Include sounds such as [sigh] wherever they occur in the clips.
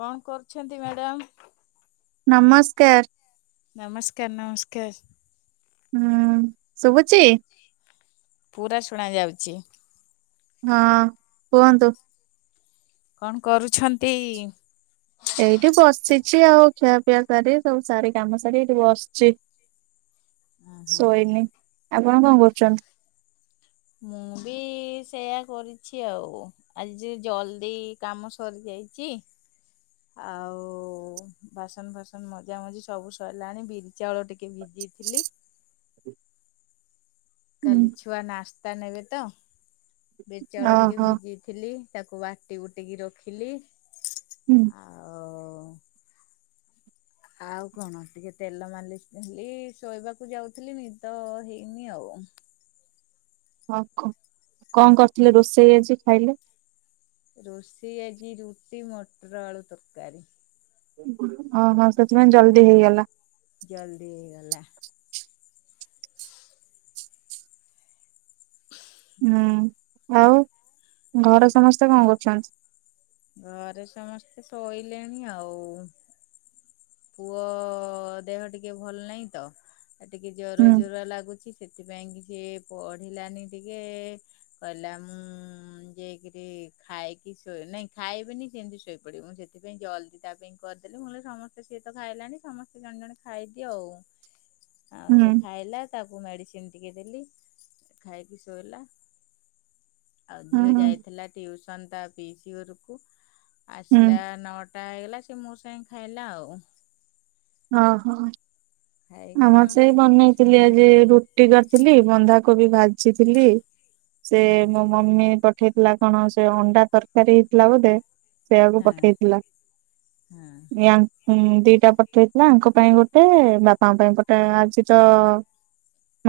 କଁ କରୁଛନ୍ତି ମ୍ୟାଡାମ? ନମସ୍କାର। ନମସ୍କାର ନମସ୍କାର। ହଁ ଶୁଭୁଚି? ପୁରା ଶୁଣା ଯାଉଚି। ହଁ କୁହନ୍ତୁ? କଣ କରୁଛନ୍ତି? ଏଇଠି ବସିଚି ଆଉ ଖିଆପିଆ ସାରି ସବୁ ସାରି କାମ ସାରି ଏଇଠି ବସଚି। ଶୋଇନି ଆପଣ କଣ କରୁଛନ୍ତି? ମୁଁ ବି ସେଇଆ କରିଛି ଆଉ, ଆଜି ଜଲଦି କାମ ସରିଯାଇ ଚି। ଆଉ ବାସନ ଫାସନ ମଜା ମଜି ସବୁ ସରିଲାଣି ବିରି ଚାଉଳ ଟି କେ ଭିଜେଇ ଥିଲି। ହୁଁ କାଲି ଛୁଆ ନାସ୍ତା ନେବେ ତ, ବିରି ଚାଉଳ ଟିକେ ଓହୋ ଭିଜେଇ ଥିଲି। ତାକୁ ବାଟି ବୁଟିକି ରଖିଲି। ହୁଁ ଆଉ ଆଉ କଣ ଟିକେ ତେଲ ମାଲିିସ କଲି, ଶୋଇବାକୁ ଯାଉଥିଲି ନିଦ ହେଇନି ଆଉ। [inaudible] ହଁ କ କଣ କରୁଥିଲେ ରୋଷେଇ ଆଜି ଖାଇଲେ? ରୋଷଇ ଆଜି ରୁଟି, ମଟର ଆଳୁ ତରକାରୀ। ଉ ହୁଁ ଓହୋ ସେଥିପାଇଁ ଜଲଦି ହେଇଗଲା। ଜଲଦି ହେଇଗଲା। ହୁଁ ଆଉ ଘରେ ସମସ୍ତେ କଣ କରୁଛନ୍ତି? ଘରେ ସମସ୍ତେ ଶୋଇଲେଣି ଆଉ। ପୁଅ ଦେହ ଟିକେ ଭଲ ନାହିଁ ତ। ଟିକେ ଜରୁଆ ହୁଁ ଜରୁଆ ଲାଗୁଛି ସେଥିପାଇଁ କି ଏ ପଢିଲାନି ଟିକେ କହିଲା ମୁଁ ଯାଇକିରି ଖାଇ କି ଶୁଏ ନାଇଁ ଖାଇବେନି କେମିତି ଶୋଇପଡିବ ମୁଁ ସେଥିପାଇଁ ଜଲଦି ତା ପାଇଁ କରିଦେଲି ମୁଁ କହିଲି ସମସ୍ତେ ସିଏ ତ ଖାଇଲାଣି ସମସ୍ତେ ଜଣ ଜଣେ ଖାଇଦିଅ ଆଉ, ଆଉ ହୁଁ ସେ ଖାଇଲା ତାକୁ ମେଡିସିନ ଟିକେ ଦେଲି ଖାଇକି ଶୋଇଲା। ଆଉ ଝିଅ ହୁଁ ଯାଇଥିଲା ଟିଉସନ ତା ପିଇସୀ ଘରୁକୁ, ହୁଁ। ଆସିଲା ନଅ ଟା ହେଇଗଲା ସେ ମୋ ସାଙ୍ଗେ ଖାଇଲା ଆଉ। ଓହୋ ଖାଇକି ଆମର ସମସ୍ତେ ସେଇ ବନେଇଥିଲି ଛୁଆମାନେ ଆଜି ଶୁଣି ରୁଟି କରିଥିଲି ବନ୍ଧା କୋବି ଭାଜିଥିଲି ସେ ହୁଁ ମୋ ମମି ପ ପଠେଇଥିଲା କଣ ସେ ଅଣ୍ଡା ତରକାରୀ ହେଇଥିଲା ବୋଧେ। ସେୟାକୁ ହଁ ପଠେଇଥିଲା ହଁ ଦିଟା ପଠେଇଥିଲା ୟାଙ୍କ ପାଇଁ ଗୋଟେ ବାପାଙ୍କ ପାଇଁ ଗୋଟେ ଆଜିତ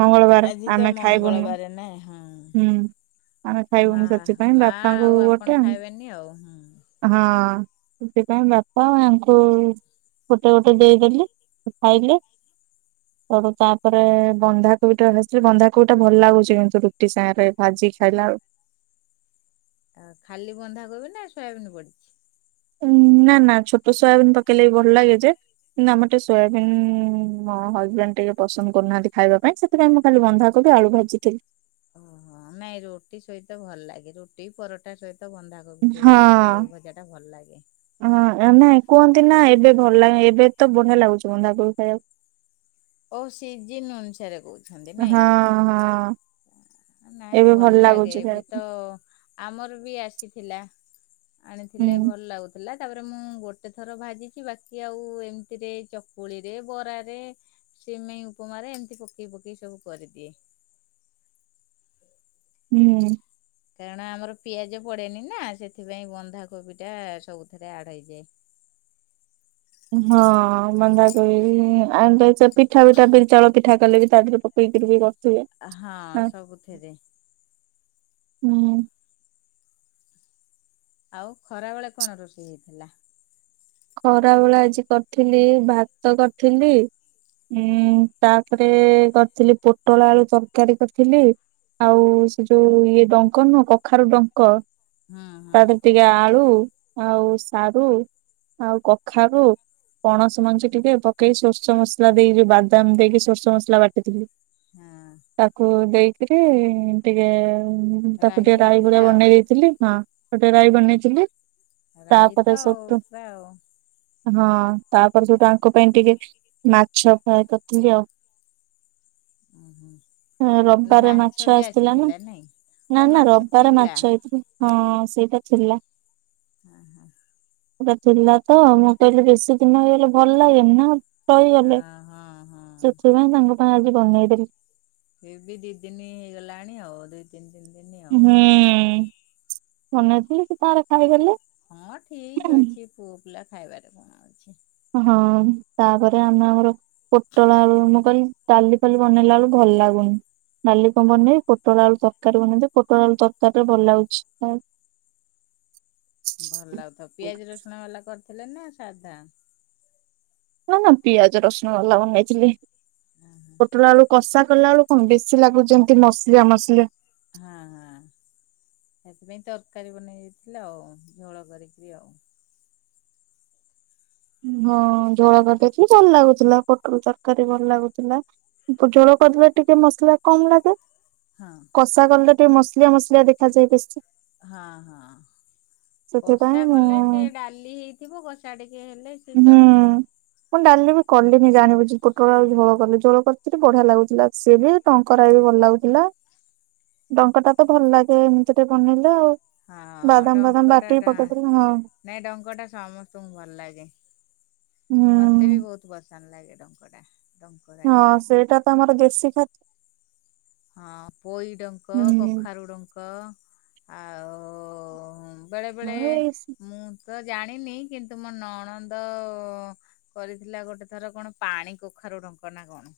ମଙ୍ଗଳବାର ଆଜି ତ ଆମେ ଖାଇବୁନୁ ମଙ୍ଗଳବାର ନା ହଁ ହୁଁ। ଆମେ ମା ଖାଇବୁନୁ ସେଥିପାଇଁ ମା ବାପାଙ୍କୁ ଆଉ ଆପଣ ଗୋଟେ ହଁ। ଖାଇବେନି ଆଉ ହୁଁ ସେଥିପାଇଁ ବାପା ଆଙ୍କୁ ଗୋଟେ ଗୋଟେ ଦେଇଦେଲି ଖାଇଲେ। [inaudible] ତାପରେ ବନ୍ଧା କୋବିଟା ଭାଜି ଥିଲି ବନ୍ଧା କୋବି ଟା ଭଲ ଲାଗୁଛି କିନ୍ତୁ ରୁଟି ସାଙ୍ଗରେ ଭାଜି ଖାଇ ହେଲା ଆଉ। ଆଉ ଖାଲି ବନ୍ଧା କୋବି ନା ଶୋୟାବିନ ପଡିଛି। ଉଁ ନା ନା ଛୋଟ ସୋୟାବିନ ପକେଇଲେ ବି ଭଲ ଲାଗେ ଯେ କିନ୍ତୁ ଆମର ଟିକେ ସୋୟାବିନ୍ ମୋ ହଜବେଣ୍ଡ ଟିକେ ପସନ୍ଦ କରୁନାହାନ୍ତି ଖାଇବା ପାଇଁ ସେଥିପାଇଁ ମୁଁ ଖାଲି ବନ୍ଧାକୋବି ତ ଆଳୁ ଭାଜିଥିଲି। ଓହୋ ନାଇଁ ରୁଟି ସହିତ ଭଲ ଲାଗେ ରୁଟି ପରଟା ସହିତ। ତ ବନ୍ଧାକୋବି ବନ୍ଧାକୋବି ହଁ ଭଜାଟା ଭଲ ଲାଗେ। ହଁ ନାଇଁ କୁହନ୍ତି ନା ଏବେ ଭଲ ଲା ଏବେ ତ ବଢିଆ ଲାଗୁଛି ବନ୍ଧାକୋବି ଖାଇବାକୁ। ଓ ସିଜିନ ଅନୁସାରେ କହୁଛନ୍ତି ହଁ ନାଇଁ। ହଁ ନାଇଁ ଏବେ ଭଲ ଲାଗେ ଲାଗୁଛି ଖାଇବାକୁ ଏବେତ ଆମର ବି ଆସିଥିଲା। ଆଣିଥିଲେ ହୁଁ ଭଲ ଲାଗୁଥିଲା। ତାପରେ ମୁଁ ଗୋଟେ ଥର ଭାଜିଛି ବାକି ଆଉ ଏମିତିରେ ଚକୁଳିରେ ବରାରେ ସିମେଇ ଉପମାରେ ଏମିତି ପକେଇ ପକେଇ ସବୁ କରିଦିଏ। [inaudible] ହୁଁ। କାରଣ ଆମର ପିଆଜ ପଡେନି ନା ସେଥିପାଇଁ ବନ୍ଧାକୋବି ଟା ସବୁଥିରେ ଆଡ ହେଇଯାଏ। [inaudible] ହଁ ବନ୍ଧାକୋବି ଆ ପିଠା ପିଠା ବିରି ଚାଉଳ ପିଠା କଲେ ବି ତା ଦେହରେ ପକେଇ [unintelligible] ଆ ହଁ ସବୁଥିରେ। ହୁଁ। ଆଉ ଖରାବେଳେ କଣ ରୋସେଇ ହେଇଥିଲା? ଖରାବେଳେ ଆଜି କରିଥିଲି ଭାତ କରିଥିଲି। ଉଁ ତାପରେ କରିଥିଲି ପୋଟଳ ଆଳୁ ତରକାରୀ କରିଥିଲି। ଆଉ ସେ ଯୋଉ ଇଏ ଡଙ୍କ ନୁହଁ କଖାରୁ ଡଙ୍କ। ହୁଁ ହୁଁ ପଡି ଟିକେ ଆଳୁ ଆଉ ସାରୁ ଆଉ କଖାରୁୁ ପଣସ ମଞ୍ଜି ଟିକେ ପକେଇ ସୋରିଷ ମସଲା ଦେଇ ବାଦାମ ଦେଇକି ସୋରିଷ ମସଲା ବାଟିଥିଲି। ହଁ ତାକୁ ଦେଇକିରି ଟିକେ ତାକୁ ରାହି ଟିକେ ରାଇ ହେଇଥିଲା ଭଳିଆ ବନେଇ ଆଉ ଦେଇେଇଥିଲି ହଁ ଗୋଟେ ରାଇ ବନେଇଥିଲି। ରାଇ ତାପରେ ତ ଆଉ ସେଠୁ ପୁରା ଆଉ। ହଁ ତାପରେ ଯୋଉଟା ଆଙ୍କ ପାଇଁ ଟିକେ ମାଛ ଫ୍ରାଏ କରିଥିଲି ଆଉ। ଉଁ ହୁଁ। ହେଲେ ରବିବାର ମାଛ ବି ଆସିଥିଲା ନା ନାଇଁ ନା ଓ ନା ମାଛ ରବିବାର ଥିଲା ମାଛ ହେଇଥିଲା। ହଁ ସେଇଟା ଥିଲା। ଆଁ ହାଁ। ସେଟା ଥିଲା ତ ମୁଁ କହିଲି ବେଶୀ ଦିନ ହେଇଗଲେ ଭଲ ଲାଗେନି ନା। ରହିଗଲେ ହଁ ହଁ। ହଁ। ସେଥିପାଇଁ ତାଙ୍କ ପାଇଁ ଆଜି ବନେଇଦେଲି। ଇଏ ବି ଦିନି ହେଇଗଲାଣି ଆଉ ଦୁଇ ତିନି ଦିନି। ତିନି ଆଉ। ହୁଁ ବନେଇଥିଲି ସିଏ ତାଙ୍କର ଖାଇଦେଲେ। ହଁ ଠିକ ଅଛି ପୁଅ ପିଲା ଖାଇବାରେ କଣ ଅଛି। ହଁ ତାପରେ ଆମେ ଆମର ପୋଟଳ ଆଳୁ ମୁଁ କହିଲି ଡାଲି ଫାଲି ବନେଇଲା ବେଳୁ ଭଲ ଭଲ ଲାଗୁନି। ଡାଲି କଣ ବନେଇବି ପୋଟଳ ଆଳୁ ତରକାରୀ ବନେଇ ଦେବି ପୋଟଳ ଆଳୁ ତରକାରୀ ରେ ଭଲ ଲାଗୁଛି ଖାଇଆକୁ। [inaudible] ଭଲ ଲାଗୁଥବ ପିଆଜ ରସୁଣ ବାଲା କରିଥିଲେ ନା ସାଧା? ନା ନା ପିଆଜ ରସୁଣ ବାଲା ବନେଇଥିଲି। ହଁ ପୋଟଳ ଆଳୁ କଷା କଲା ଆଳୁ କଣ ବେଶୀ ଲାଗୁଛି ଏମିତି ମସଲିଆ ମସଲିଆ। [inaudible] ହଁ ହଁ। ସେଥିପାଇଁ ତରକାରୀ ବନେଇ ଦେଇଥିଲି ଆଉ ଝୋଳ କରିକି ଆଉ। ହଁ ଝୋଳ କରିଦେଇଥିଲି ଭଲ ଲାଗୁଥିଲା ପୋଟଳ ତରକାରୀ ଭଲ ଲାଗୁଥିଲା ଝୋଳ କରି ଟିକେ ମସଲା କମ୍ ଲାଗେ ହଁ କଷା କଲେ ଟିକେ ମସଲିଆ ମସଲିଆ ଦେଖାଯାଏ ବେଶୀ। ହଁ ହଁ ସେଥିପାଇଁ କଷା ମୁଁ କଲେ ସିଏ ଡାଲି ହେଇଥିବ କଷା ଟିକେ ହେଲେ ସେ ହୁଁ ଚଳିବ। ମୁଁ ଡାଲି ବି କଲିନି ଜାଣି ପୋଟଳ ଆଉ ଝୋ କଲି ଝୋଳ କରିଥିଲି ବଢିଆ ଲାଗୁଥିଲା ସିଏ ବି ଟଙ୍କା ଭଲଲାଗୁଥିଲା ଡଙ୍କା ଟା ତ ଭଲ ଲାଗେ ଏମିତି ଟେ ବନେଇଲେ ଆଉ ହଁ ବାଦାମ ଫାଦାମ ଡଙ୍କ ବାଟିକି ଟା ପକେଇଦେଲେ ହଁ। ନାଇଁ ଡଙ୍କ ଟା ସମସ୍ତଙ୍କୁ ଭଲ ଲାଗେ। ହୁଁ ମତେ ବି ବହୁତ ପସନ୍ଦ ଲାଗେ। ଡଙ୍କ ଟା। ଡଙ୍କ ହଁ ରାହି ସେଇଟା ତ ଆମର ଦେଶୀ ଖାଦ୍ୟ। ହଁ ପୋଇ ଡଙ୍କ ହୁଁ କଖାରୁ ଡଙ୍କ। ଆଉ ବେଳେ ବେଳେ ହଁ ଏଇ ମୁଁ ତ ଜାଣିନି କିନ୍ତୁ ମୋ ନଣନ୍ଦ କରିଥିଲା ଗୋଟେ ଥର କଣ ପାଣି କଖା କଖାରୁ ଡଙ୍କ ନା କଣ?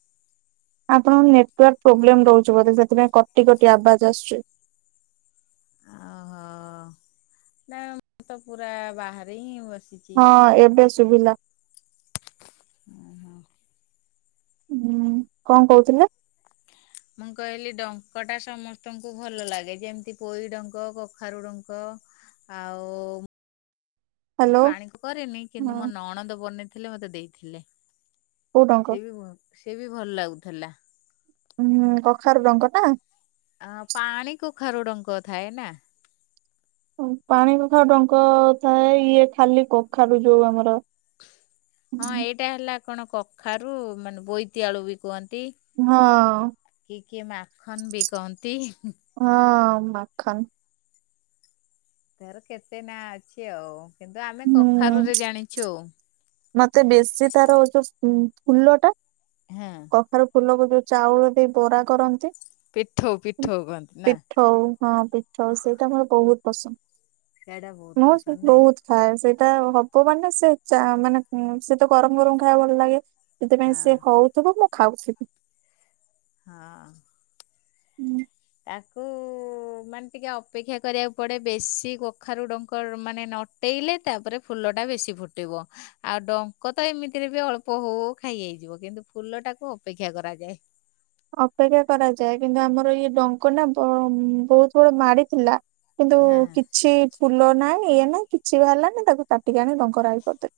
ଆପଣଙ୍କ ନେଟୱାର୍କ ପ୍ରୋବ୍ଲେମ ରହୁଛି ବୋଧେ ସେଥିପାଇଁ କୋଟି କୋଟି ଆବାଜ ଆସୁଛି। ହ ନା ମୁଁ ତ ପୁରା ବାହାରି ହିଁ ବସିଛି ହଁ ଏବେ ଶୁଭିଲା। ଓହୋ। ହୁଁ କଣ କହୁଥିଲେ? ମୁଁ କହିଲି ଡଙ୍କ ଟା ସମସ୍ତଙ୍କୁ ଭଲ ଲାଗେ ଯେମିତି ପୋଇ ଡଙ୍କ କଖାରୁ ଡଙ୍କ। ଆଉ ହ୍ୟାଲୋ ପାଣିକୁ କରିରେନି କିନ୍ତୁ ମୋ ହଁ ନଣଦ ବନେଇଥିଲେ ମୋତେ ଦେଇଥିଲେ। କୋଉ ଡଙ୍କ ସେ ବି ସେ ବି ଭଲ ଲାଗୁଥିଲା। ହୁଁ କଖାରୁ ରଙ୍ଗ ଟା। ଅ ପାଣି କ ଖର ରଙ୍କ ଥାଏ ନା। ପାଣି କଥା ଡଙ୍କ ଥାଏ ଇଏ ଖାଲି କଖାରୁ ଯୋଉ ଆମର ହଁ ଏଇଟା ହେଲା କଣ କଖାରୁ ମାନେ ବୋଇତିଆଳୁ ବି କୁହନ୍ତି। ହଁ କିଏ କିଏ ମାଖନ ବି କହନ୍ତି। ହଁ ମାଖନ। ତାର କେତେ ନାଁ ଅଛି ଆଉ କିନ୍ତୁ ଆମେ ହୁଁ କଖାରୁରେ ଜାଣିଛୁ ଆଉ। ମତେ ବେଶୀ ତାର ଯବ ଫୁଲ ଟା ହଁ କଖାରୁ ଫୁଲକୁ ଯୋଉ ଚାଉଳ ବି ବରା କରନ୍ତି। ପିଠଉ ପିଠଉ କହନ୍ତି ନା ପିଠା ହଁ ପିଠା ସେଇଟା ମୋର ବହୁତ ପସନ୍ଦ। ସେଇଟା ବହୁତ ମୁଁ ସେ ପସନ୍ଦ ନାଇଁ ବହୁତ ଖାଏ ସେଇଟା ହବ ମାନେ ସେ ମାନେ ହୁଁ ସେ ତ ଗରମ ଗରମ ଖାଇବା ଭଲ ଲାଗେ ସେଥିପାଇଁ ହଁ ସିଏ ହଉଥିବ ମୁଁ ଖାଉଥିବି। ହଁ। ହୁଁ। ତାକୁ ମାନେ ଟିକେ ଅପେକ୍ଷା କରିବାକୁ ପଡେ ବେଶୀ କଖାରୁ ଡଙ୍କର ମାନେ ଅଟେଇଲେ ତାପରେ ଫୁଲ ଟା ବେଶି ଫୁଟିବ ଆଉ ଡଙ୍କ ତ ଏମିତିରେ ବି ଅଳ୍ପ ହଉ ଖାଇ। ହେଇଯିବ କିନ୍ତୁ ଫୁଲ ଟାକୁ ଅପେକ୍ଷା କରାଯାଏ। ଅପେକ୍ଷା କରାଯାଏ କିନ୍ତୁ ଆମର ଇଏ ଡଙ୍କ ନା ବହୁତ ବଡ ମାଡି ଥିଲା। କିନ୍ତୁ ହଁ କିଛି ଫୁଲ ନାହିଁ ଇଏ ନା। କିଛି ବାହାରିଲାନି ତାକୁ କାଟିକି ଆଣି ଡଙ୍କ ରାଇ କରଦେଲି।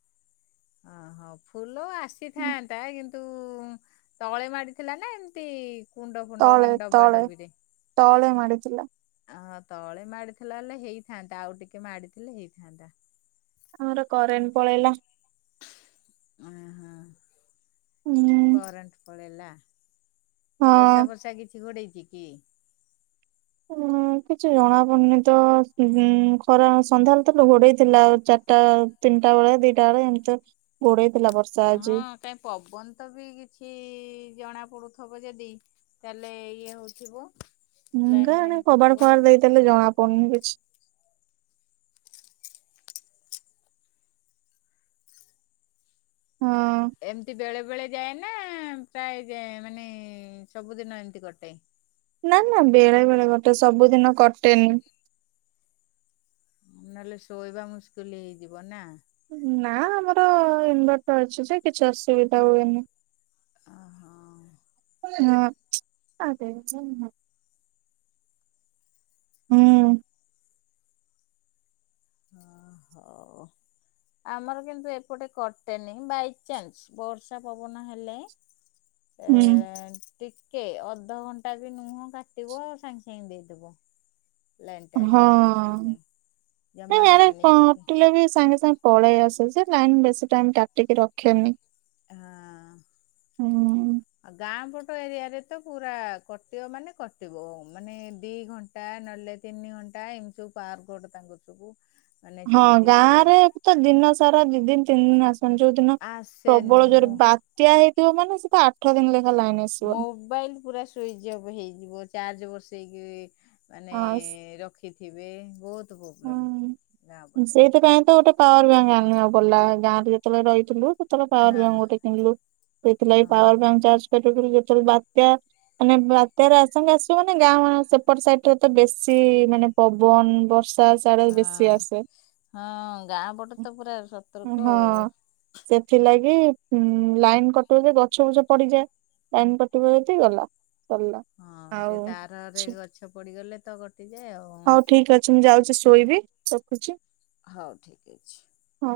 ଅହୋ ଫୁଲ ଆସିଥାନ୍ତା କିନ୍ତୁ ତୁ ତଳେ ମାଡିଥିଲା ନା ଏମିତି କୁଣ୍ଡ ଫୁଣ୍ଡ ତଳେ ମାନେ ଡବା ତଳେ ଡବିରେ? ତଳେ ମାଡିଥିଲା। ଅ ତଳେ ମାଡ଼ିଥିଲା ହେଲେ ହେଇଥାନ୍ତା ଆଉ ଟିକେ ମାଡ଼ିଥିଲେ ହେଇଥାନ୍ତା। ଆମର କରେଣ୍ଟ ପଳେଇଲା ଉଁ ହୁଁ ହୁଁ କରେଣ୍ଟ ପଳେଇଲା ହଁ। ବର୍ଷା ବର୍ଷା କିଛି ଘୋଡେଇଚି କି? ହୁଁ। ଇଁ କିଛି ଜଣାପଡୁନି ତ ଉଁ ଖରା ସନ୍ଧ୍ୟାଳେ ତ ଘୋଡେଇ ଥିଲା ଆଉ ଚାରିଟା ତି ନି ଟା ବେଳେ ଦିଟା ବେଳେ ଏମତି ଘୋ ହଁ କାଇଁ ପବନ ତ ବି କିଛି ଜଣା ପଡୁଥିବ ଯଦି ତାହେଲେ ଇଏ ହଉଥିବ ହୁଁ ଲାଇନ ଗାଁ ଆଡେ ଫାଇନ୍ ଖବାଟ କାଟିବ। ଫବାଟ ଦେଇଦେଲେ ଜଣା ପଡୁନି କିଛି। ହଁ ଏମତି ବେଳେବେେଳେ ଯାଏ ନା ପ୍ରାୟ ଯାଏ ମାନେ ସବୁଦିନ ଏମତି କଟେ? ନା ନା ବେଳେ ବେଳେ କଟେ ସବୁଦିନ କଟେନି। ନହେଲେ ଶୋଇବା ମୁସ୍କିଲ ହେଇଯିବ ନା। ନା ଆମର ଇନଭର୍ଟର ଅଛି ଯେ କିଛି ଅସୁବିଧା ହୁଏନି। ଅହ। [unintelligible] ହୁଁ। ହଉ ଆମର କିନ୍ତୁ ଏପଟେ କଟେନି ବାଇଚାନ୍ସ ବର୍ଷା ପବନ ହେଲେ ଏ ହୁଁ। ଟିକେ ଅଧଘଣ୍ଟା ବି ନୁହଁ କାଟିବ ସାଙ୍ଗେ ସାଙ୍ଗେ ଦେଇଦବ। ଲାଇନଟା ଆସିଯିବ ସାଙ୍ଗେ ହଁ। ସାଙ୍ଗେ। ଜମା ନାଇଁ ଆଡେ କାଟେନି ଯେହେତୁ କଟିଲେ ବି ସାଙ୍ଗେ ସାଙ୍ଗେ ପଳେଇ ଆସେ ସେ ଲାଇନ ବେଶୀ ଟାଇମ କାଟିକି ରଖେନି। ହଁ ହୁଁ। ଆ ଗାଁ ପ ଙ୍କ ଏରିଆରେ ତ ପୁରା କଟିବ ମାନେ କଟିବ ମାନେ ଦି ଘଣ୍ଟା ନହେଲେ ତିନି ଘ ଟାଇମ ସବୁ ପାୱାର କଟ ତାଙ୍କର ସବୁ ମାନେ ହଁ ସେମିତି ହୁଏ ଗାଁ ରେ ତ ଦିନ ସାରା ଦି ଦିନ ତିନି ଦିନ ଆସ ଯୋଉ ଦିନ ଆସେନି ପ୍ରବଳ ଯୋରେ ମୁଁ ବାତ୍ୟା ହେଇଥିବ ମାନେ ସେତ ଆଠଦିନ ଲେଖ ମୋବାଇଲ ପୁରା ସୁଇଚ୍ଅଫ ହେଇଯିବ ଚାର୍ଜ ବସେଇକିରି ମାନେ ହଁ ସ- ରଖିଥିବେ ବହୁତ ବୋ ହଁ ସେଇଥିପାଇଁ ତ ଗୋଟେ ପାୱାର ବ୍ୟାଙ୍କ ଆଣିବାକୁ ପଡଲା ଗାଁ ରେ ଯେତେବେଳେ ରହିଥିଲୁ ଯେତେବେଳେ ପାୱାର ହଁ ବ୍ୟାଙ୍କ ଗୋଟେ କିଣିଲୁ ସେଥିଲାଗି ପାୱାର ଓହୋ ବ୍ୟାଙ୍କ ଚାର୍ଜ କରିବୁବୋଲି ଯେତେବେଳେ ବାତ୍ୟା ମାନେ ବାତ୍ୟାରେ ଆସଙ୍ଗେ ଆସିବ ମାନେ ଗାଁ ମାନେ ସେପଟ ସାଇଟ ରେ ତ ବେଶି ମାନେ ପବନ ବର୍ଷା ସାଡେ ବେଶୀ ହଁ ଆସେ। ହଁ ଗାଁ ପଟେ ତ ପୁରା ସତର୍କ ଆଉ ହଁ ସେଥିଲାଗି ଉଁ ଲାଇନ କଟିବ ଯେ ଗଛ ଗୁଛ ପଡିଯାଏ ଲାଇନ କଟିବ ଯଦି ଗଲା। ସରିଲା। ହଁ ଆଉ ସେ ତାରରେ ଗଛ ପଡିଗଲେ ତ କଟିଯାଏ। ଆଉ ହଉ ଠିକ ଅଛି ମୁଁ ଯାଉଚି ଶୋଇବି ରଖୁଚି। ହଉ ଠିକ ଅଛି। ହ।